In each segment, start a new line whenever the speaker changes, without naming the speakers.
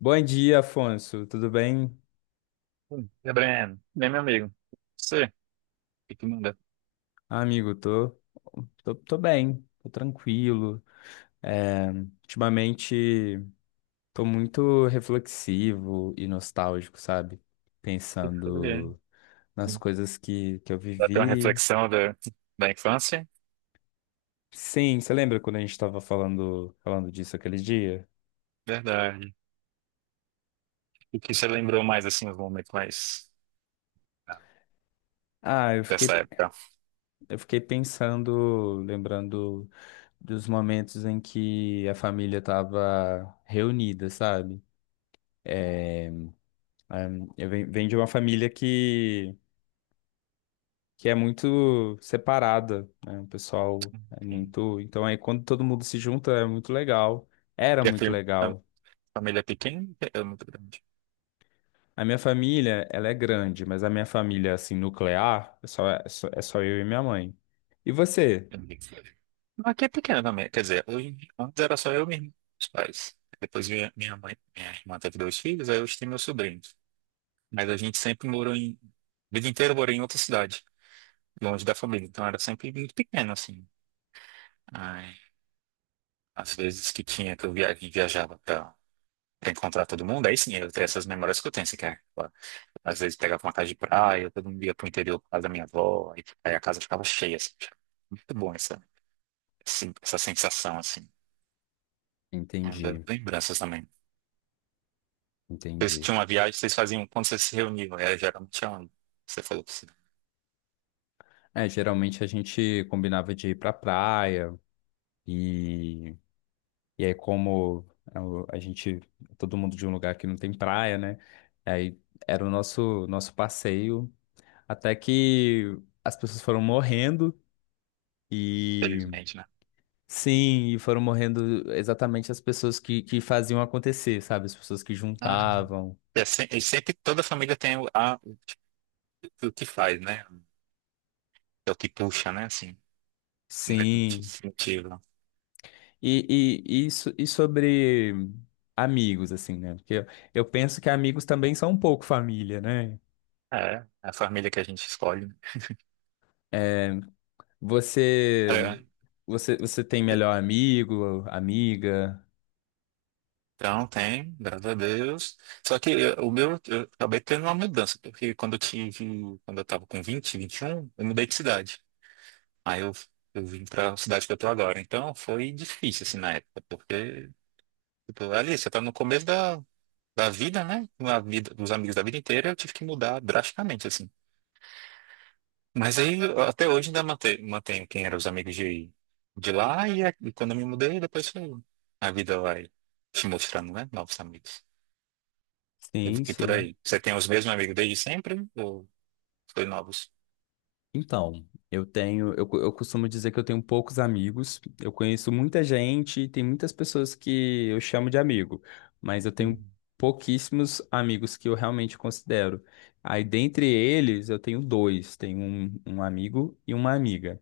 Bom dia, Afonso. Tudo bem?
Gabriel, bem, meu amigo, você, o que manda?
Ah, amigo, tô bem, tô tranquilo. É, ultimamente tô muito reflexivo e nostálgico, sabe?
Foi, é.
Pensando nas coisas que eu
Bateu uma
vivi.
reflexão da infância?
Sim, você lembra quando a gente tava falando disso aquele dia?
Verdade. O que você lembrou mais, assim, os momentos mais ah,
Ah, eu fiquei,
dessa época?
eu fiquei pensando, lembrando dos momentos em que a família tava reunida, sabe? Eu venho de uma família que é muito separada, né? O pessoal é
Sim.
muito. Então, aí, quando todo mundo se junta, é muito legal. Era
E a,
muito
fam- a
legal.
família é pequena? É muito grande.
A minha família, ela é grande, mas a minha família, assim, nuclear, é só eu e minha mãe. E você?
Eu não sei. Não, aqui é pequena também, quer dizer, hoje, antes era só eu e meus pais. Depois minha mãe, minha irmã teve dois filhos, aí hoje tem meus sobrinhos. Mas a gente sempre morou em, a vida inteira morou em outra cidade, longe da família, então era sempre muito pequeno, assim. Ai, às vezes que tinha, que viajava pra encontrar todo mundo, aí sim, eu tenho essas memórias que eu tenho, assim, que é, ó, às vezes pegava uma casa de praia, todo mundo ia pro interior por causa da minha avó, aí a casa ficava cheia, assim, achava muito bom essa sensação, assim, é uma das
Entendi,
lembranças também. Vocês
entendi.
tinham uma viagem, vocês faziam quando vocês se reuniam, era geralmente é onde você falou que sim,
É, geralmente a gente combinava de ir pra praia e E aí, como é, a gente, todo mundo de um lugar que não tem praia, né? Aí era o nosso passeio. Até que as pessoas foram morrendo. E
felizmente, né?
sim, e foram morrendo exatamente as pessoas que faziam acontecer, sabe? As pessoas que
Ah,
juntavam.
e sempre toda família tem o que faz, né? É o que puxa, né, assim, mais
Sim.
motivo.
E, e sobre amigos, assim, né? Eu penso que amigos também são um pouco família, né?
É, é a família que a gente escolhe. Né?
É, Você, você tem melhor amigo, amiga?
Então, tem, graças a Deus. Só que o meu, eu acabei tendo uma mudança, porque quando eu tava com 21, eu mudei de cidade. Aí eu vim pra cidade que eu tô agora. Então, foi difícil, assim, na época, porque, tipo, ali, você tá no começo da vida, né? Uma vida, dos amigos da vida inteira, eu tive que mudar drasticamente, assim. Mas aí, até hoje ainda mantenho quem eram os amigos de lá e quando eu me mudei, depois a vida vai te mostrando, né? Novos amigos.
Sim,
E por
sim.
aí. Você tem os mesmos amigos desde sempre ou foi novos?
Então, eu costumo dizer que eu tenho poucos amigos. Eu conheço muita gente, e tem muitas pessoas que eu chamo de amigo, mas eu tenho
Uhum.
pouquíssimos amigos que eu realmente considero. Aí, dentre eles, eu tenho dois, tenho um, um amigo e uma amiga.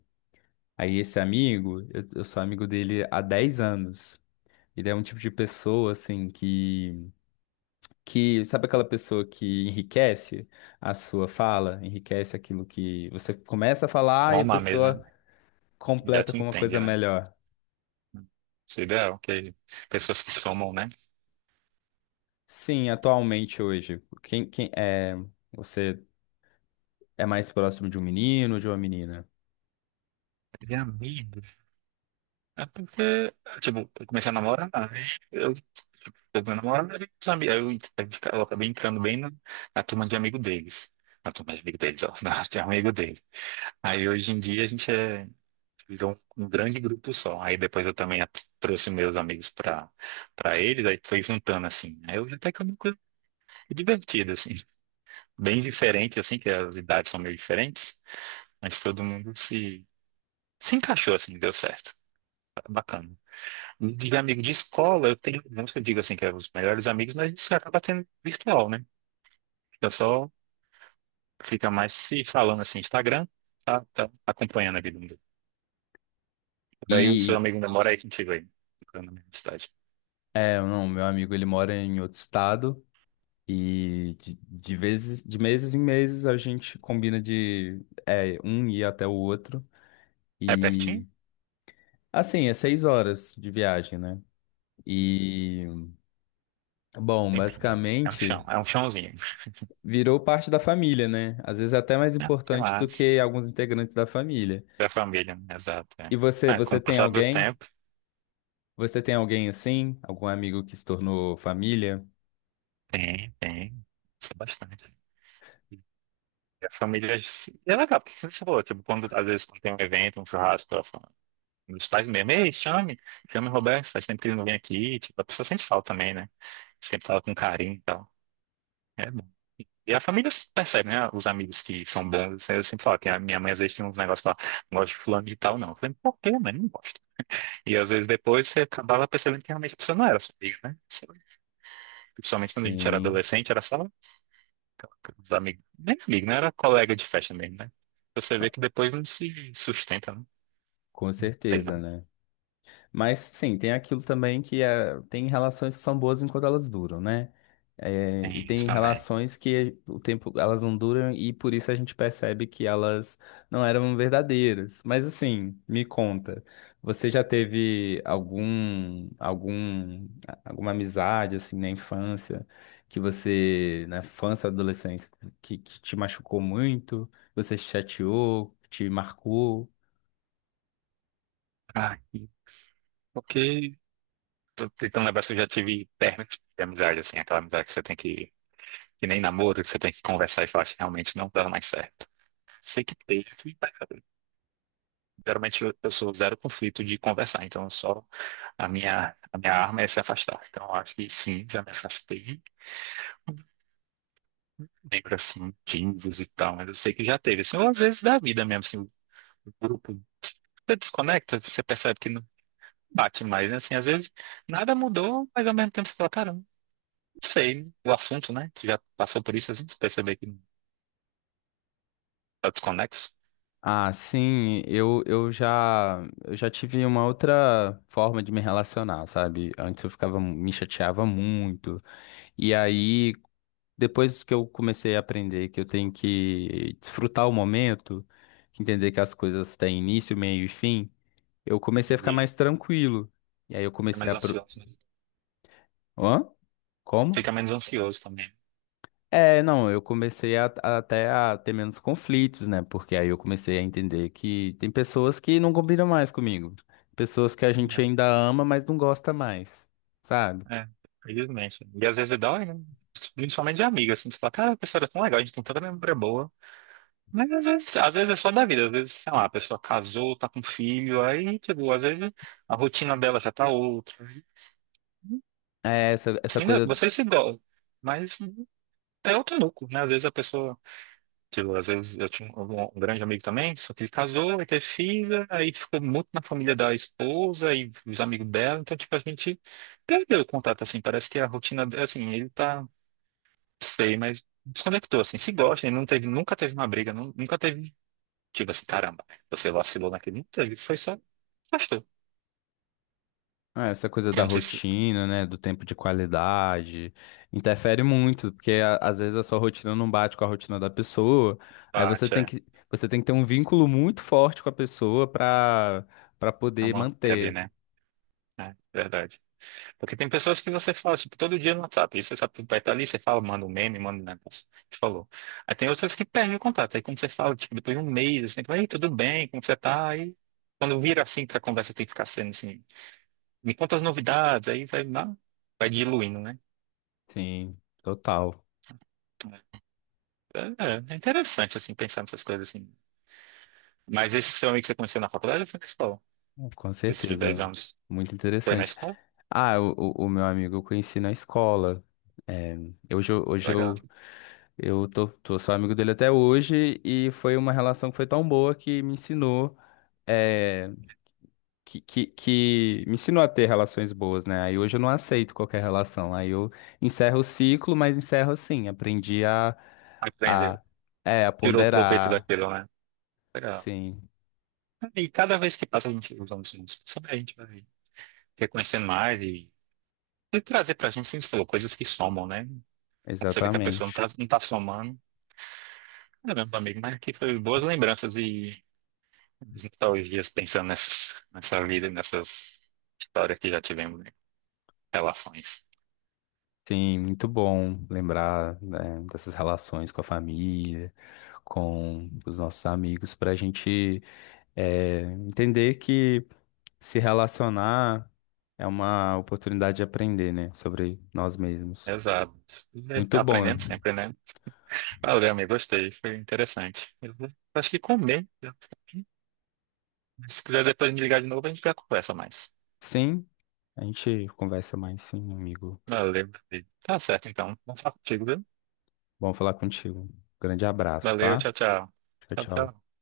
Aí, esse amigo, eu sou amigo dele há 10 anos. Ele é um tipo de pessoa, assim, que sabe aquela pessoa que enriquece a sua fala, enriquece aquilo que você começa a falar e a
Alma, ah, mesmo, né?
pessoa
Já
completa
tu
com uma
entende,
coisa
né?
melhor.
Isso é ideal, que pessoas que somam, né?
Sim, atualmente hoje, quem é você é mais próximo de um menino ou de uma menina?
De amigos. É porque, tipo, eu comecei a namorar, né? Eu meu namorado era os amigos. Aí eu acabei entrando bem na turma de amigo deles. Na turma de amigo deles, ó. Na de amigo deles. Aí hoje em dia virou um grande grupo só. Aí depois eu também trouxe meus amigos pra eles, aí foi juntando assim. Aí eu até que eu nunca divertido, assim. Bem diferente, assim, que as idades são meio diferentes, mas todo mundo se encaixou, assim, deu certo. Tá, bacana. De amigo de escola, eu tenho, não que eu digo assim, que é os melhores amigos, mas isso acaba sendo virtual, né? Eu só fica mais se falando assim, Instagram, tá, tá acompanhando a vida. Daí o seu
E
amigo ainda mora aí contigo aí, na mesma cidade.
é, não, meu amigo ele mora em outro estado e de vezes, de meses em meses a gente combina de é, um ir até o outro
É pertinho?
e assim, é 6 horas de viagem, né?
Hum,
E bom,
Tempinho, né? É um chão,
basicamente
é um chãozinho.
virou parte da família, né? Às vezes é até mais
É, que
importante do
massa.
que alguns integrantes da família.
Da família, né? Exato.
E
É. É, com
você
o
tem
passar do
alguém?
tempo,
Você tem alguém assim? Algum amigo que se tornou família?
tem, tem. Isso é bastante. E a família se- é legal, porque você falou, tipo, quando às vezes quando tem um evento, um churrasco, ela fala, meus pais mesmo, ei, chame o Roberto, faz tempo que ele não vem aqui, tipo, a pessoa sente falta também, né? Sempre fala com carinho e tal. É bom. E a família se percebe, né? Os amigos que são bons, assim, eu sempre falo que a minha mãe às vezes tinha uns negócios lá, não gosto de fulano de tal, não. Eu falei, por quê, mãe? Não gosto. E às vezes depois você acabava percebendo que realmente a pessoa não era sua amiga, né? Sei lá. Principalmente quando a gente era
Sim,
adolescente, era só os amigos, nem amigo, né, era colega de festa mesmo, né? Você vê que depois não se sustenta, né?
com
Tem,
certeza,
não.
né? Mas sim, tem aquilo também tem relações que são boas enquanto elas duram, né? É, e
Tem isso
tem
também.
relações que o tempo elas não duram e por isso a gente percebe que elas não eram verdadeiras. Mas assim, me conta, você já teve alguma amizade assim na infância na infância, adolescência, que te machucou muito, você se chateou, te marcou?
Ah, e- porque tô tentando lembrar se eu já tive término de amizade, assim, aquela amizade que você tem que nem namoro, que você tem que conversar e falar, realmente não dá mais certo. Sei que teve, geralmente eu sou zero conflito de conversar, então só a minha arma é se afastar. Então eu acho que sim, já me afastei. Lembro assim, timbres e tal, mas eu sei que já teve. Assim, ou às vezes da vida mesmo, assim, o grupo, você desconecta, você percebe que não bate mais, né? Assim, às vezes nada mudou, mas ao mesmo tempo você fala, caramba, não sei, o assunto, né? Você já passou por isso, assim, você percebe que tá desconexo.
Ah, sim, eu já tive uma outra forma de me relacionar, sabe? Antes eu me chateava muito. E aí, depois que eu comecei a aprender que eu tenho que desfrutar o momento, que entender que as coisas têm início, meio e fim, eu comecei a ficar
Entendi.
mais tranquilo. E aí eu
Fica
comecei
menos
a... Pro...
ansioso, né?
Hã? Como?
Fica menos ansioso também.
É, não, eu comecei até a ter menos conflitos, né? Porque aí eu comecei a entender que tem pessoas que não combinam mais comigo. Pessoas que a gente
Né?
ainda ama, mas não gosta mais, sabe?
É, felizmente. E às vezes dói, né? Principalmente de amigo, assim, você fala, cara, a pessoa era tão legal, a gente tem tanta memória boa. Mas às vezes é só da vida, às vezes, sei lá, a pessoa casou, tá com filho, aí, tipo, às vezes a rotina dela já tá outra.
É essa, essa
Sim, ainda,
coisa,
vocês se gostam, mas é outro núcleo, né? Às vezes a pessoa, tipo, às vezes eu tinha um, um grande amigo também, só que ele casou, aí teve filha, aí ficou muito na família da esposa e os amigos dela, então, tipo, a gente perdeu o contato, assim, parece que a rotina, assim, ele tá. Sei, mas desconectou, assim, se gosta, e não teve, nunca teve uma briga, nunca teve, tipo assim, caramba, você vacilou naquele, não teve, foi só, gostou.
essa coisa da
Eu não sei se
rotina, né? Do tempo de qualidade, interfere muito, porque às vezes a sua rotina não bate com a rotina da pessoa. Aí
bate, é,
você tem que ter um vínculo muito forte com a pessoa pra
é
poder
uma ali,
manter.
né? É, verdade. Porque tem pessoas que você fala, tipo, todo dia no WhatsApp, e você sabe que vai estar ali, você fala, manda um meme, manda um negócio, que falou. Aí tem outras que perdem o contato, aí quando você fala, tipo, depois de um mês, assim, fala, ei, tudo bem, como você tá? Aí, quando vira assim, que a conversa tem que ficar sendo assim, me conta as novidades, aí vai, lá, vai diluindo, né?
Sim, total.
É, é interessante, assim, pensar nessas coisas, assim. Mas esse seu amigo que você conheceu na faculdade ou foi na escola?
Com
Esse de 10
certeza,
anos
muito
foi na
interessante.
escola?
Ah, o, o meu amigo eu conheci na escola. É, hoje
Legal.
eu, tô só amigo dele até hoje e foi uma relação que foi tão boa que me ensinou, é, que me ensinou a ter relações boas, né? Aí hoje eu não aceito qualquer relação. Aí eu encerro o ciclo, mas encerro assim. Aprendi
Aprendeu.
a, a
Tirou proveito
ponderar.
daquilo, né? Legal.
Sim,
E cada vez que passa a gente usando os nomes, a gente vai reconhecendo mais e trazer pra gente, assim, você falou, coisas que somam, né? Quando você vê que a pessoa
exatamente.
não tá somando. Caramba, amigo, mas aqui foi boas lembranças e nostalgias pensando nessa vida, e nessas histórias que já tivemos, né? Relações.
Sim, muito bom lembrar, né, dessas relações com a família, com os nossos amigos, para a gente eh, entender que se relacionar é uma oportunidade de aprender, né, sobre nós mesmos.
Exato. E
Muito
aprendendo
bom.
sempre, né? Valeu, amigo. Gostei. Foi interessante. Acho que comer. Se quiser depois me ligar de novo, a gente já conversa mais.
Sim, a gente conversa mais, sim, amigo.
Valeu, meu querido. Tá certo, então. Vamos falar contigo, viu?
Bom falar contigo. Grande abraço,
Valeu.
tá?
Tchau, tchau.
Tchau,
Tchau,
tchau.
tchau.